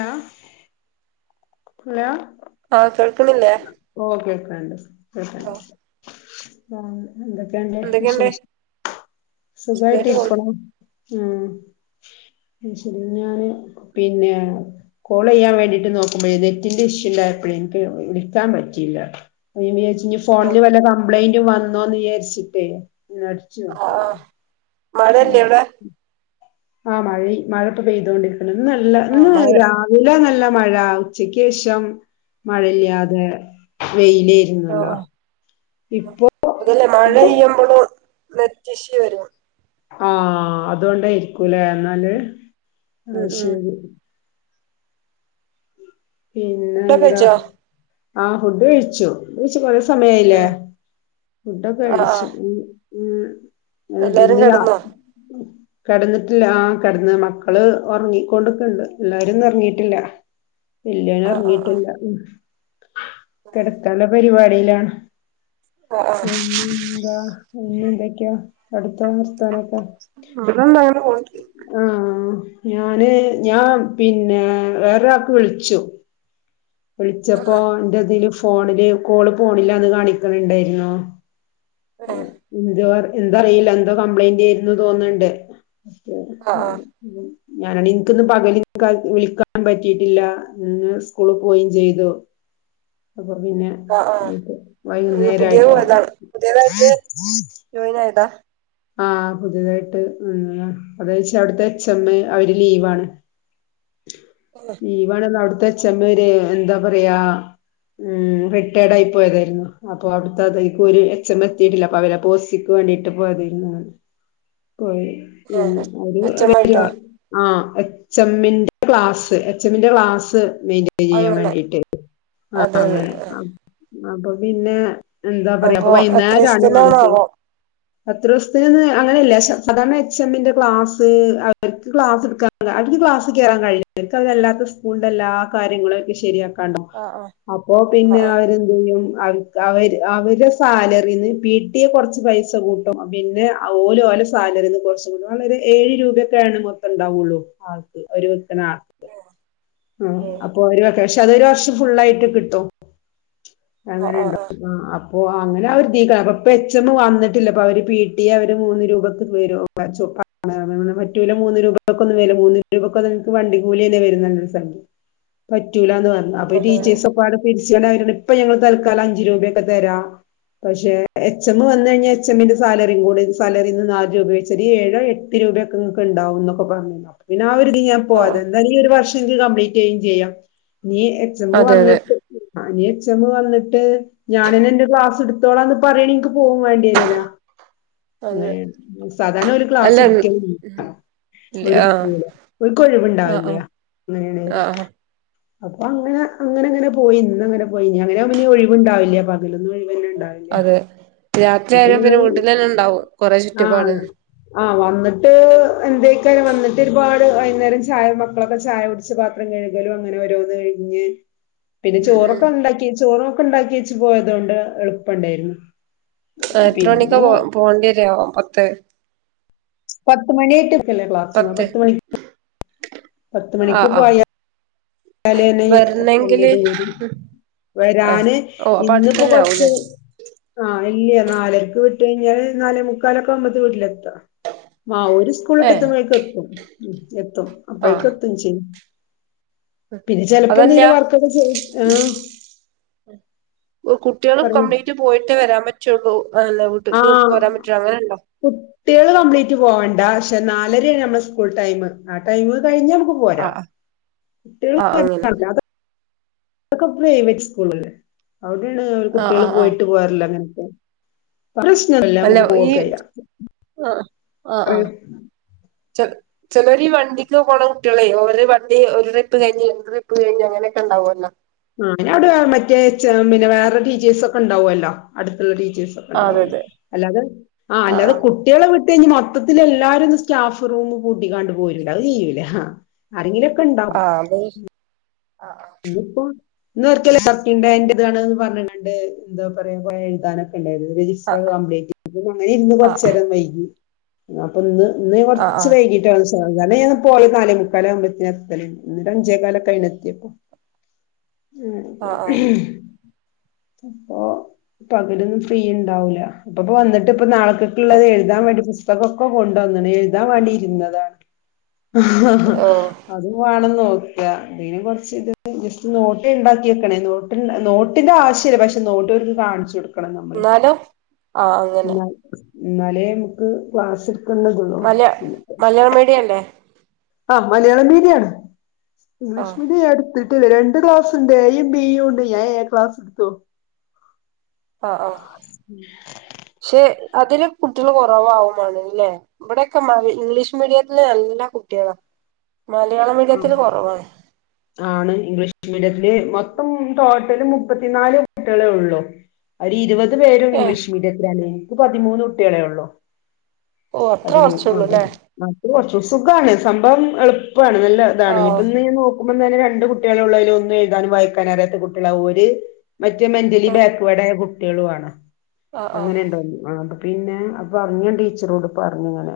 ആ ഹലോ ആ കേൾക്ക് ഓ കേൾക്കാണ്ട് കേക്കാണ്ട് ആഹ് മൂന്ന് എന്തൊക്കേണ്ട് എന്തൊക്കെയുണ്ട് വിശേഷം സുഖായിട്ട് ഇരിക്കണു ഉം ശരി ഞാന് പിന്നെ കോൾ ചെയ്യാൻ വേണ്ടിട്ട് നോക്കുമ്പോഴേ നെറ്റിന്റെ ഇഷ്യൂ ഇണ്ടായപ്പഴേ എനിക്ക് വിളിക്കാൻ പറ്റിയില്ല [unintelligible] ഇനി ഫോണില് വല്ല കം പ്ലൈന്റ് വന്നോന്ന് വിചാരിച്ചിട്ടേ ഒന്നടിച്ചു ആഹ് നോക്കിയതാ ആഹ് ഉം മഴല്ലേ അവിടെ ആഹ് മഴയ് മഴപ്പൊ പെയ്തോണ്ട് ഇന്നല്ല ആഹ് ഇന്ന് മഴ രാവിലെ നല്ല മഴ ഉച്ചക്കേശഷം മഴയില്ലാതെ ആഹ് വെയിലേയിരുന്നല്ലോ ആഹ് ഇപ്പോ അതല്ലേ മഴ പെയ്യുമ്പോളും- [unintelligible] വരും ആഹ അതുകൊണ്ട് ഇരിക്കൂലേ എന്നാല് ആഹ ഉം ഉം ശരി പിന്നെ ഫുഡൊക്കെ എന്താ കഴിച്ചോ ആഹ ഫുഡ് കഴിച്ചു [unintelligible] സമയായില്ലേ ഫുഡൊക്കെ ആഹ് കഴിച്ചു ആഹ് മ്മ് [unintelligible] എല്ലാരും ഇന്ന് കിടന്നോ രാവിലെ - കിടന്നിട്ടില്ല ആ കിടന്ന് മക്കള് ഉറങ്ങിക്കൊണ്ടിക്കണ്ട് എല്ലാരും ഒന്നും ഉറങ്ങിയിട്ടില്ല [unintelligible] ഇല്ല ആഹ് ആഹ് ഉറങ്ങിട്ടില്ല കിടക്കാനുള്ള പരിപാടിയിലാണ് ആഹ് ആഹ് ആഹ് പിന്നന്ത പിന്നെ എന്തൊക്കെയ അടു വർത്താനൊക്കെ ഇവിടെന്താ അങ്ങനെ പോണ് ആഹഹ് ഞാന് പിന്നെ വേറെ ഒരാൾക്ക് വിളി ച്ചു വിളിച്ചപ്പോ ആഹ് അതിന്റ ഏതേലും - ഫോണില് കോള് പോണില്ലാന്ന് കാണിക്കുന്നുണ്ടായിരുന്നു ഏഹ് ആഹ് എന്തറില്ല എന്തോ കംപ്ലൈന്റായിരുന്നു തോന്ന്ണ് ണ്ട് ആഹ് ആഹ് ഞാനാ ഇനിക്ക് ഒന്ന് പകല് വിളിക്കാനൊന്നും പറ്റിട്ടില്ല ഇന്ന് സ്കൂളിൽ പോകുകയും ചെയ്തു അപ്പൊ പിന്നെ ആഹ് ആഹ് ഉം പുതിയത് പോയതാണ് പുതിയതായിട്ട് വൈകുന്നേരയിട്ടാവന്നത് ജോയിൻ ആയതാ ആഹ് പുതിയതായിട്ട് അവ്ട്ത്തെ എച്ച് എമ്മ് അവര് ലീവാണ്. ഏഹ് ലീവാണ് അവര് അവ്ട്ത്തെ എച്ചമ്മോര് എന്താ പറയാ ഊം റിട്ടയേർഡായി പോയതായിര്ന്നു അപ്പൊ അവിടുത്തെ അത് ഒരു എച്ചമ്മ് എത്തിട്ടില്ല അപ്പ അവരെ പോസ്റ്റിംഗിന് വേണ്ടീട്ട് പോയയത് ഊം പോയി ഏഹ് ആഹ് എച്ച് എം അവര് ആയിട്ടോ ആഹ് എച്ചമ്മിന്റെ ക്ലാസ് മെയിന്റെയ്ൻ ചെയ്യാൻ അങ്ങനെ വേണ്ടീട്ട് ആഹ് അതെ അതെ അങ്ങനെ ആഹ് അപ്പൊ പിന്നെ- എന്താ പറയാ അപ്പൊ എത്ര വൈകുന്നേരാണ് വണ്ടി ദിവസത്തിനാണാവോ എത്ര ദിവസത്തിനാണ്ന്ന് അങ്ങനെല്ല സാധാരണ എച്ച് എമ്മിന്റെ ക്ലാസ് അവർക്ക് ക്ലാസ് എടുക്കാ അവർക്ക് ക്ലാസ് കേറാൻ കഴില്ല അവർക്ക് അതല്ലാത്ത സ്കൂളിന്റെ എല്ലാ കാര്യങ്ങളും ഒക്കെ ശരിയാ ക്കണ്ടാവും ആഹ് അപ്പൊ പിന്നെ ആഹ് അവരെന്തെയ്യും അവര് ക്ക് അവര് അവര് സാലറീന്ന് പിട്ടിഎ കൊറച്ച് പൈസ കൂ ട്ടും പിന്നെ ഓല ഓലെ സാലറിന്ന് കൊറച്ചും കൂടെ വളരെ ഏഴ് രൂപയൊക്കെ ആണ് മൊത്തംണ്ടാവൊള്ളു ഒര് വിക്ക്ണാക്ക് ആ അപ്പൊ ഓരു പ പക്ഷെ അതൊരു വർഷം ഫുള്ളായിറ്റ് കിട്ടും ആഹ് അങ്ങനെണ്ട് ആഹ് ആ അ ഓഹ് അങ്ങനെ അവര് തീലാ പ്പം എച്ചെമ്മ് വന്നിട്ടില്ല പ്പ അവര് പീട്ടിയെ അവര് മൂന്ന് രൂപക്ക് വരോ ചോ പറ്റൂല മൂന്ന് രൂപക്കൊന്നും വരൂല മൂന്ന് രൂപക്കൊന്നും ൻക്ക് വണ്ടി കൂലിന്നെ വര്ന്ന്ണ്ട് പ റ്റൂലാന്ന് പറഞ്ഞ് അപ്പൊ ഉം ആഹ് ഈ ആഹ് ടീച്ചേർസൊക്കെപ്പാടെ പിര് ച ഇപ്പൊ ഞങ്ങള് തൽക്കാലം അഞ്ച് രൂപയൊക്കെ തരാം പക്ഷെ എച്ചെമ്മ് വന്ന് കഴിഞ്ഞാ എച്ചെമ്മിന്റെ സാലറി കൂടി സാലറിന്ന് നാല് രൂപ വെച്ച് ഏഴോ എട്ട് രൂപയൊക്കെങ്ങക്ക്ണ്ടാവുംന്നൊക്കെ പറഞ്ഞ് ആ ഒര്തീല് ഞാൻ ആഹ് അതെതെ ആഹ് പോയതാ എന്തായാലും ഈ ഒര് വർഷം ൻക്ക് കപ്ലീറ്റ് ചെയ്യും ചെയ്യാം ഞ്ഞീ എച്ചെമ്മ് അതെ അതെ വന്ന്ട്ട് ഞ്ഞ് എച്ചെമ്മ് വന്ന്ട്ട് ഞാനന്നെന്റെ ക്ലാസ് ട്ത്തോളാന്ന് പറയണെ ൻക്ക് പോകും വേണ്ടെരൂല അതെ അങ്ങനെയ സാധാരണ ഓല് അല്ല ക്ലാസ് ഇട്ക്ക ഓര് ആഹ് ട്രിപ്പ്പോവും ആഹ് ഓല്ക്കൊഴിവുണ്ടാവില്ല ആഹ് അങ്ങനേണേല് ആഹ് അപ്പൊ അങ്ങനെ അങ്ങനെ അങ്ങനെ പോയി ഇന്ന്ങ്ങനെ പോയി ഞ്ഞി അങ്ങനെ മുമ്പോ നി ഒഴിവുണ്ടാവില്ല പകലൊന്നും ഒഴിവന്നെ ഉണ്ടാവില്ല അതെ രാത്രി ഇപ്പൊ ആയാലും പിന്നെ ഞാൻ വീട്ടിലെന്നെണ്ടാവും കൊറേ ആ ചുറ്റുപാട് ആ വന്ന്ട്ട് എന്തെയ്ക്കാരം വന്നിട്ട് ഒരുപാട് വൈന്നേരം ചായ മക്കളൊക്കെ ചായ കുട്ച്ച പാത്രം കഴുകലും അങ്ങനെ ഓരോന്ന് കഴിഞ്ഞ് പിന്നെ ഉം ഉം ചോറൊക്കെണ്ടാക്കി ചോറൊ പ്പ ണ്ടാക്കെച്ച് പോയതോണ്ട് എളുപ്പണ്ടായ്ര്ന്നു എ എത്ര മണിക്ക പോ പോവേണ്ടി വരാവോ പത്ത് പത്ത് മണിയായിട്ട് ല്ല ക്ലാസ് പത്ത് മണി പത്ത്മണിക്ക് ആഹ് ആഹ് പോയാ തലേന്നേ എത്തും വല്യ വരണെങ്കില് ദൂരം ഏഹ് വരാന് ഓഹ് അപ്പൊ ഇന്ന്പ്പോ അടുത്തന്നെ ആവൂലേ കൊറ്ച്ച് ആ ഇല്ല്യ നാലരക്ക് വി ട്ട്കയ്ഞ്ഞാല് നാലേ മുക്കാലൊക്കാവുമ്പത്ത് വീട്ട്ലെ ആ ഓര് ഏഹ് സ്കൂളിട്ടത്തുമ്പോഴക്കെത്തും ഉം എത്തും ആഹ് അപ്പോക്കെത്തും ചെയ്യു പിന്നെ ചെലപ്പെന്തേലും അതല്ല വർക്കൊക്കെ ചെയ് ആ കുട്ടികളും കംപ്ലീറ്റ് പോയിട്ടേ വരാൻ പറ്റുള്ളൂ അല്ല ആ വീട്ടിക്ക് പോരാൻ പറ്റുള്ളൂ അങ്ങനെണ്ടോ കുട്ട്യേള് കംപ്ലീറ്റ് പോവണ്ട ഷ് പക്ഷെ നാലരയാണ് നമ്മൾ സ്കൂൾ ടൈം ആ ടൈം കഴിഞ്ഞ മക്ക് പോരാ ആഹ് കുട്ടിക ആഹ് ആഹ് അങ്ങനെ [unintelligible] അക്കെ പ്രൈവറ്റ് സ്കൂള് അവിടെണ്ട് ആഹ് കുട്ടിയാള് ആഹ് ആഹ് പോയിട്ട് പോരല്ലങ്ങനെ പ്രശ്നല്ല അല്ല നമക്ക് ഈ പോവക്കയ്യ ആഹ് ആഹ് ആഹ് [unintelligible] ചെ ചെലര് വണ്ടിക്ക് പോണ കുട്ടികളെ ഒരു വണ്ടി ഒരു ട്രിപ്പ്ഴിഞ്ഞ് രണ്ട് ട്രിപ്പ് കഴിഞ് അങ്ങനെക്കെ ഉണ്ടാവുല്ലോ ആ അങ്ങനെ അവിടെ മറ്റേ പിന്നെ വേറെ ടീച്ചേഴ്സ് ഒക്കെ ഉണ്ടാവുമല്ലോ അടുത്തുള്ള ടീ ആ അതെ ചേസൊക്കെണ്ടാവല്ലോ അതെ അല്ലാതെ ആ അല്ലാതെ ആഹ് കുട്ടിളെ വി കെ മൊത്തത്തില് എല്ലാരും ത് സ്റ്റാഫ് റൂമ് പൂട്ടിക്കാണ്ട് പോരൂല്ല അത് ചെയ്യൂല്ല ആരെങ്കിലു ആഹ് ബയി ഇന്നിപ്പോ ഇന്ന്ഒറ്റല്ലെ കട്ടിങ് ഡെ അയിന്റെ ഇതാണ്ന്ന് പർഞ് ണ്ടണ്ട് ന്താ പറയാ കൊഏ എഴുതാനൊക്കെ ണ്ടായിന്ന് രജിസ്റ്റർ അത് കംപ്ലീറ്റ് പ അങ്ങനെ ഇന്ന് ആഹ് കൊർചേരം വൈകി ന്നാപ്പന്ന് ഇന്നെയി ആഹ് ആഹ് കൊർച്ച് ആഹ് വൈകിട്ടാ സ് [unintelligible] നാലേ മുക്കാല ആവുമ്പൊത്യാത്തെല് ഇണ്ട അഞ്ചേക്കാലക്കെ ആയീണ് ത്തിയപ്പൊ. ആഹ് [unintelligible] പ്പൊ പകലൊന്നും ഫ്രീ ണ്ടാവൂല്ല. അപ്പപ്പ വന്നിട്ട് പ്പ നാളെ ക്കക്ക്ള്ളതെ ആഹ് എഴുതാവേണ്ടി ബു സ്തകൊക്കെ കൊണ്ടുവന്ന്ണ് എഴുതാൻ വേണ്ടി ഇരുന്നതാണ് ഹ് ഹ ഹ ഓഹ് അതും വേണം നോ ക്യ പിനെ കൊർച്ച് ത് ജസ്റ്റ് നോക്കി ണ്ടാക്കി ക്കണെ നോതൃ നോട്ടിന്റെ ആവശ്യല് പക്ഷെ നോട്ടൊൽക്ക് കാണിച്ചു കൊടു ക്കണം നമ്മള്. എന്നാലും ആഹ് അങ്ങനെ ന്നാലേ മുക്ക് ക്ലാസ്ട് മലയാ മലയാള മീടിയല്ലേ ആ മലയാളം മീടിയാണ് ഇംഗ്ലീഷ് ആഹ് മീഡിയം അടുത്തിട്ടണ്ട് രണ്ട് ക്ലാസ്ണ്ട് എയും ബിയും ഉണ്ട് ഞാൻ ഏ ക്ലാസ് എടുത്തു ആഹ് ആഹ് ശേ അതില് കുട്ടികൾ കുറവവുമാണ് അല്ലേ ഇവിടൊക്കെ ഇംഗ്ലീഷ് മീഡിയത്തില് നല്ല കുട്ടികളാ മലയാള ആ മീഡിയത്തില് കുറവാണ് മിഡിത്തില് മൊത്തം ടോട്ടല് മുപ്പത്തിനാല് കുട്ടികളേ ഉള്ളൂ അതി ഇരുപത്തി അത് പേരും ഏ ഇംഗ്ലീഷ് മീഡിയത്തിലണേ ക്ക് പതിമൂന്ന് കുട്ടികളേ ഉള്ളോ ഓ അത്ര കുറച്ചുള്ളുലേ അത് കുറച്ച് സുഖാണ് സംഭവം എളുപ്പവാണ് ആ അതാണ് ഇപ്പൊ നി നോ [unintelligible] രണ്ട് കുട്ടികളെ ഉള്ളതില് ഒന്നും എഴുതാനും വായിക്കാൻ അറിയത്ത കുട്ടികള ഒരുര് മറ്റ മെന്റലി ആഹ് ബാക്ക്വേഡ ആ തെളുവാണോ ആഹ് ആഹ് അങ്ങനെ ഉണ്ടോ ആ പിന്നെ അപ്പം പറഞ്ഞ ടീച്ചറോട് പറഞ്ഞു ഇങ്ങനെ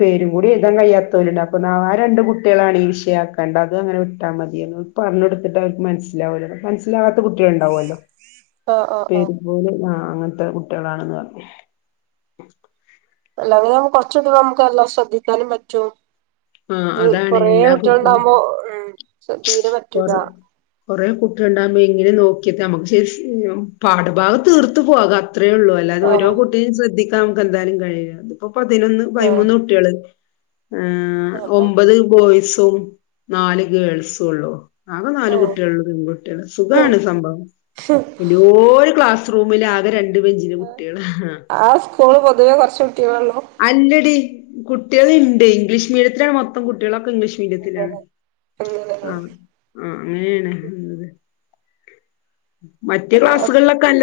പേരും കൂടി ഏഴുതാൻ കഴിയാത്തവരുണ്ട് അപ്പൊ ആ രണ്ട് കുട്ടി കുട്ടികളാണ് ഈ വിഷയയാക്കാണ്ട അത് അങ്ങനെ വിട്ടാ മതിയന്ന് പറഞ്ഞ കൊടുത്തിട്ട് അവർക്ക് മനസ്സിലാവില്ലന്ന് മനസില കുട്ടികള ഉണ്ടാവുമല്ലോആ ആഹ് ആഹ് അപ്പഇത് പോലെ ആ അങ്ങനത്തെ കുട്ടികളാണെന്ന് പറഞ്ഞു അല്ലതെ നമക്ക് കൊറച്ചൊക്കൊ നമുക്ക് എല്ലാം ശ്രദ്ധിക്കാനും പറ്റും ആ ഇത് അതാണ് കൊറേ എല്ലാ കുട്ടികൾ കുട്ടികളും ഉണ്ടാവുമ്പോ ഉം ശ തീരെ പറ്റൂലാ കുറേ കുട്ടികൾ ഉണ്ടാകുമ്പോ ഇങ്ങനെ നോക്കിയത്തെ നമ്മുക്ക് ശരി പാഠഭാഗം തീർത്തു പോക്കാം അത്രേള്ളൂ അല്ലാത ഓരോ ആഹ് കുട്ടിയും ശ്രദ്ധി നമുക്ക് എന്തായാലും കഴിയില്ല അതപ്പോ പതിനൊന്ന് ആഹ് പൈമൂന്ന് കുട്ടികള് ആ അപ്പൊ ഒമ്പത് ബോയ്സ് ഉം നാല് ഗേൾസും ഉള്ളൂ ആകെ നാലു ഓ കുട്ടികളള്ളു പെൺകുട്ടികള് സുഖാണ് സംഭവം പിന്നെ ഓര് ക്ലാസ് റൂമിൽ ആകെ രണ്ട് ബെഞ്ചില് കുട്ടികള് ആ സ്കൂള് പൊതുവേ കെറച്ച് കുട്ടികളേ ഉള്ളൂ? അല്ലടി കുട്ടികളിണ്ട് ഇംഗ്ലീഷ് മീഡിയത്തിലാണ് മൊത്തം കുട്ടികളും ഇംഗ്ലീഷ് മീഡിയത്തിലാണ് അങ്ങനെ അങ്ങനെ ആ ആ [unintelligible] മറ്റു ക്ലാസ്സുകളിലൊക്കെ അല്ല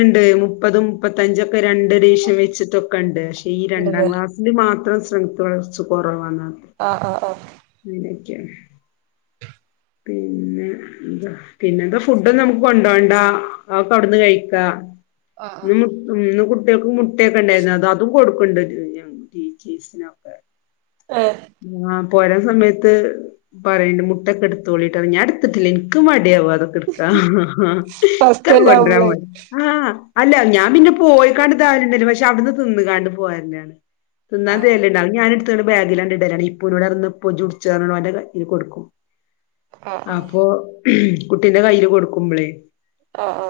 ഉണ്ട് മുപ്പതും മുപ്പത്തഞ്ചും. രണ്ട് എഡിഷൻ വെച്ചിട്ടൊക്കെ കണ്ട് ഈ രണ്ടാം ഉണ്ടല്ലേ ക്ലാസ്സിലു മാത്രം സ്ട്രെങ്ത്ത് കൊറച്ചു കൊറവാണ് ആ ആ ആ ഉം ഉം പിന്നെന്താ ഫുഡോന്നും നമുക്ക് കൊണ്ടോവണ്ട അതൊക്കെ അവിട്ന്ന് കയിക്കാ ആഹ് [unintelligible] കുട്ട്യാക്ക് മുട്ടൊക്കെ ഇണ്ടേര്ന്ന് അത് അതും കൊടുക്കൊണ്ട് [unintelligible] ഏഹ് ആ ഓരോ സമയത്ത് പറയ്ണ്ട് മുട്ടക്കെ ഇടുത്ത് ത്തോളിട്ടോ ഞാനെടുത്തിട്ടില്ല ഇന്ക്ക് മടി ട്യവ അതൊക്കെ ഇട്ക്കാൻ ഹ് ഹ് ഇന്ക്ക അത് ഫസ്റ്റ്ന്നെ കൊണ്ടരാൻ ആവുമ്പളേ മടിയാ ആ അല്ല ഞാൻ പിന്നെ പോയിക്കാണ്ട് കാര്യല്ലല്ലോ പക്ഷെ അവിടുന്ന് തിന്ന്ക്കാണ്ട് പോരലാ ആഹ് തിന്നാന്തെര്ണ്ടാവും ഞാന് ത്ത് ബാഗിലാണ്ട് ഇടലാണ് ഇപ്പോ [unintelligible] ഓന്റെ കയ്യി കൊടുക്കും ആഹ് അപ്പൊ കുട്ടീന്റ കൈയ്യിൽ കൊടുക്കുമ്പളേ അ ആ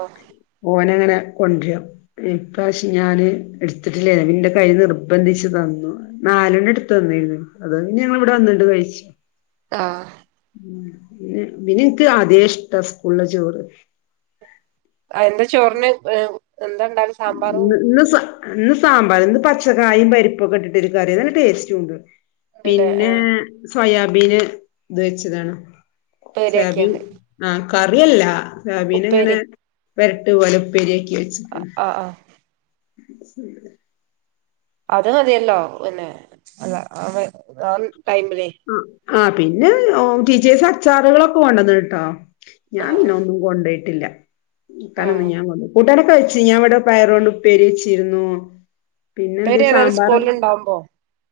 ങ്ങ കൊണ്ട്ര ഇപ്രാശ്യം ഞാന് എട്ത്തിട്ടില്ല ന്റെ കൈ നിർബന്ധിച്ച് തന്നു, നാലണ്ണ എട്ത്ത് തന്നേര്ന്നു, അത് പിന്ന ഞങ്ങള് ഇവിടെ വന്നിട്ട് കഴിച്ചു. ആ ന്നെ പിന്നന്ക്ക് ആദ്യേ ഇഷ്ടാ സ്കൂള്ല ചോറ് ആ എന്താ ചോറിന് ഏ എന്താണ്ടാന്ന് സാമ്പാറും ന്ന് സാമ്പാറ് ഇന്ന് പച്ചക്കായിം പരിപ്പൊക്കെ ഇട്ടിട്ട് ഒരു കറി നല്ല ടേസ്റ്റുണ്ട് ഉണ്ടല്ലേ പിന്നെ ആഹ് സോയാ മീന് ത് വെച്ചതാണോ? ശരി ഉപ്പേരിയാക്കിയണ്ട് ആ കറിഅല്ല നവിനങ്ങനെ വരട്ട് പോലെ ഉപ്പേരി അ അ ആ ശ [unintelligible] അത് മതിയല്ലോ പിന്നെ ടൈമിലെ ആ പിന്നെ ഓ ടീച്ചേഴ്സ് അച്ചാറുകളൊക്കെ കൊണ്ടുവന്ന്ണ് ട്ടോ ഞാൻ ആഹ് പിന്ന ഒന്നും കൊണ്ടയ്ട്ടില്ല കാണാനൊന്നും ആഹ് ഞാൻ [unintelligible] കൂട്ടാനൊക്കെ വെ ച്ച് ഞാവട പയറോണ്ട് ഉപ്പേരി വെച്ചിര്ന്നു. പിന്നെ എന്ത് ഉപ്പേരി ഏതായാലും സാമ്പാറ് സ്കൂളിൽ ഉണ്ടാവുമ്പോ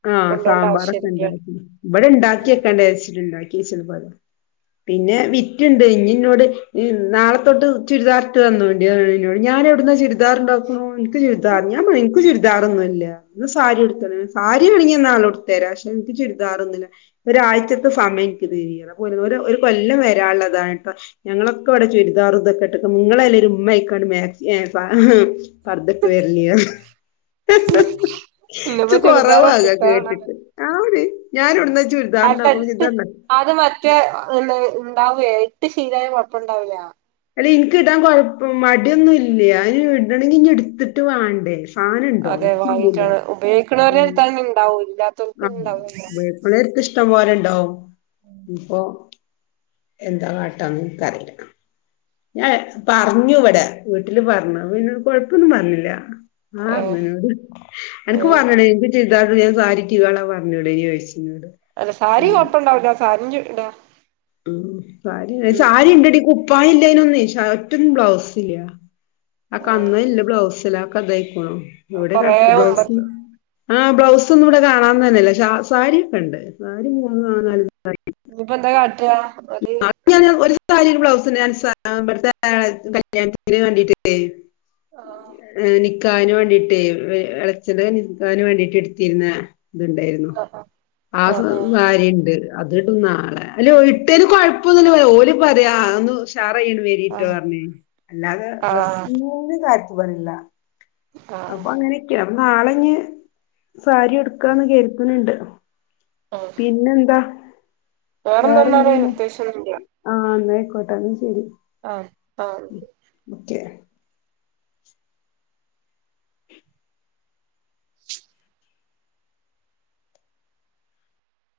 ആ കൊണ്ടോണ്ട സാമ്പാറൊക്കെ ആവശ്യല്ല ഇണ്ടാക്കിന്. വ്ടെ ഇണ്ടാക്കിക്കെണ്ടേ ച്ച്ട്ട്ണ്ടായ് [unintelligible] പിന്നെ വിറ്റ്ണ്ട് ഞ് എന്നോട് ഇവ് നാള തൊട്ട് ചുരിദാർ ഇട്ട് വന്നു [unintelligible] ഞാൻ എവിടുന്നാ ചുരിദാർ ഇണ്ടാക്കുന്നു, നിക്ക് ചുരിദാർ ഞാൻ പറഞ്ഞു നിക്ക് ചുരിദാർ ഒന്നും ഇല്ല, [unintelligible] സാരി ഉടുത്ത [unintelligible] സാരി ആണെങ്കിൽ നാളെ ഉടുത്ത് വരാ, ഷേ നിക്ക് ചുരി [unintelligible] ഇവര് ആഴ്ച്ചക്ക് [unintelligible] ഒ ഒര് ഒര് കൊല്ലം വരാള്ളതാട്ടോ, ഞങ്ങളൊക്കെ ഇവടെ ചുരിദാറും ഇതൊക്കെ ഇട്ടിട്ട് [unintelligible] ഹ് ഹ് ച്ചി ഇന്ന്പ്പോ ചുരിദാർ കുറവാ അതൊക്കെ ഒപ്പിക്കാനുള്ളണ്ട് കേട്ടിട്ട് ആടി ഞാനിവിടുന്ന് [unintelligible] അത് മറ്റേ [unintelligible] വേവീട്ടു ശീലം ഉണ്ടായ കുഴപ്പമില്ല ഇല്ല എനിക്ക്ഇ ടാ ൻ കുഴപ്പമായിട്ട് ഇതൊന്നുമില്ല ഇടാണെങ്കിൽ ഇനി എടുത്തിട്ട് വേണ്ടേ സാധനം ഉണ്ടോ അതെ എനിക്കില്ലല്ലോ വാങ്ങിട്ടാണ് ഉപയോഗിക്കണവരു ഉം. [unintelligible] ആ [unintelligible] ഇഷ്ടം പോല [unintelligible] ഇപ്പൊ എന്താ കാട്ടാന്ന് ഇന്ക്കറീല്ല ഞാൻ പറഞ്ഞു ഇവിടെ വീട്ടില് പറഞ്ഞു അപ്പൊ പിന്നെ കൊഴപ്പൊന്നും പറഞ്ഞീല്ല ആ ഏഹ് [unintelligible] അനക്ക് ഏഹ് വാണോടി അനക്ക് ചെ [unintelligible] [unintelligible] പറഞ്ഞൂടേയ്ന്നോയ്ച്ച് അല്ല സാരി കൊഴപ്പം ഇണ്ടാവൂല്ല സാരി [unintelligible] ഉം സാരി സാരി ഇണ്ടെടി കു പ്പായില്ലേയ്ന്നുന്നെ ഷർട്ടും ബ്ലൗസുല്ല ആഹ് [unintelligible] ബ്ലൗസില കതൈക്കോളും എവിടെ കൊറേ കണക്ക് മുമ്പത്തെ ബ്ലൗസ് ആ ബ്ലൗസ് ഒന്നും ഇവിടെ കാണാൻ തന്നല്ല സാ സാരിയൊക്കെ ഇണ്ട് [unintelligible] കാട്ടാ ഒര് ഞാൻ ഒരു സാരി ഒരു ബ്ലൗസ് [unintelligible] ഇവിടെത്തെ ആ കല്യാണത്തിന് വേണ്ടിടെ ആഹ് [unintelligible] നി ക്കാനു വേണ്ടീട്ടേ ഇളച്ചത് നിക്കാന് വേണ്ടിട്ട് എടുത്തിരുന്ന ഇത് ഇണ്ടായിരുന്നു ആഹ് ആ ആഹ് സാരിയുണ്ട് അത് നാളെ അല്ലോ ഇട്ടേന് കൊഴപ്പന്നുല്ല ഓല പറയാ [unintelligible] [unintelligible] ആഹ് പറഞ്ഞ് അല്ലാതെ ആഹ് ഡ്രസ്സിനോട് താൽ [unintelligible] ആഹ് അപ്പൊ അങ്ങനൊക്കെയാ നാളെ ഞ്ഞ് സാരി എടുക്കാന്ന് കേൾക്കുന്നുണ്ട് പിന്നെന്താ വേറെന്തോന്നാണ് അത്യാവശ്യം ഒന്നുല്ല കോട്ടാണ് ശെരി അ ആ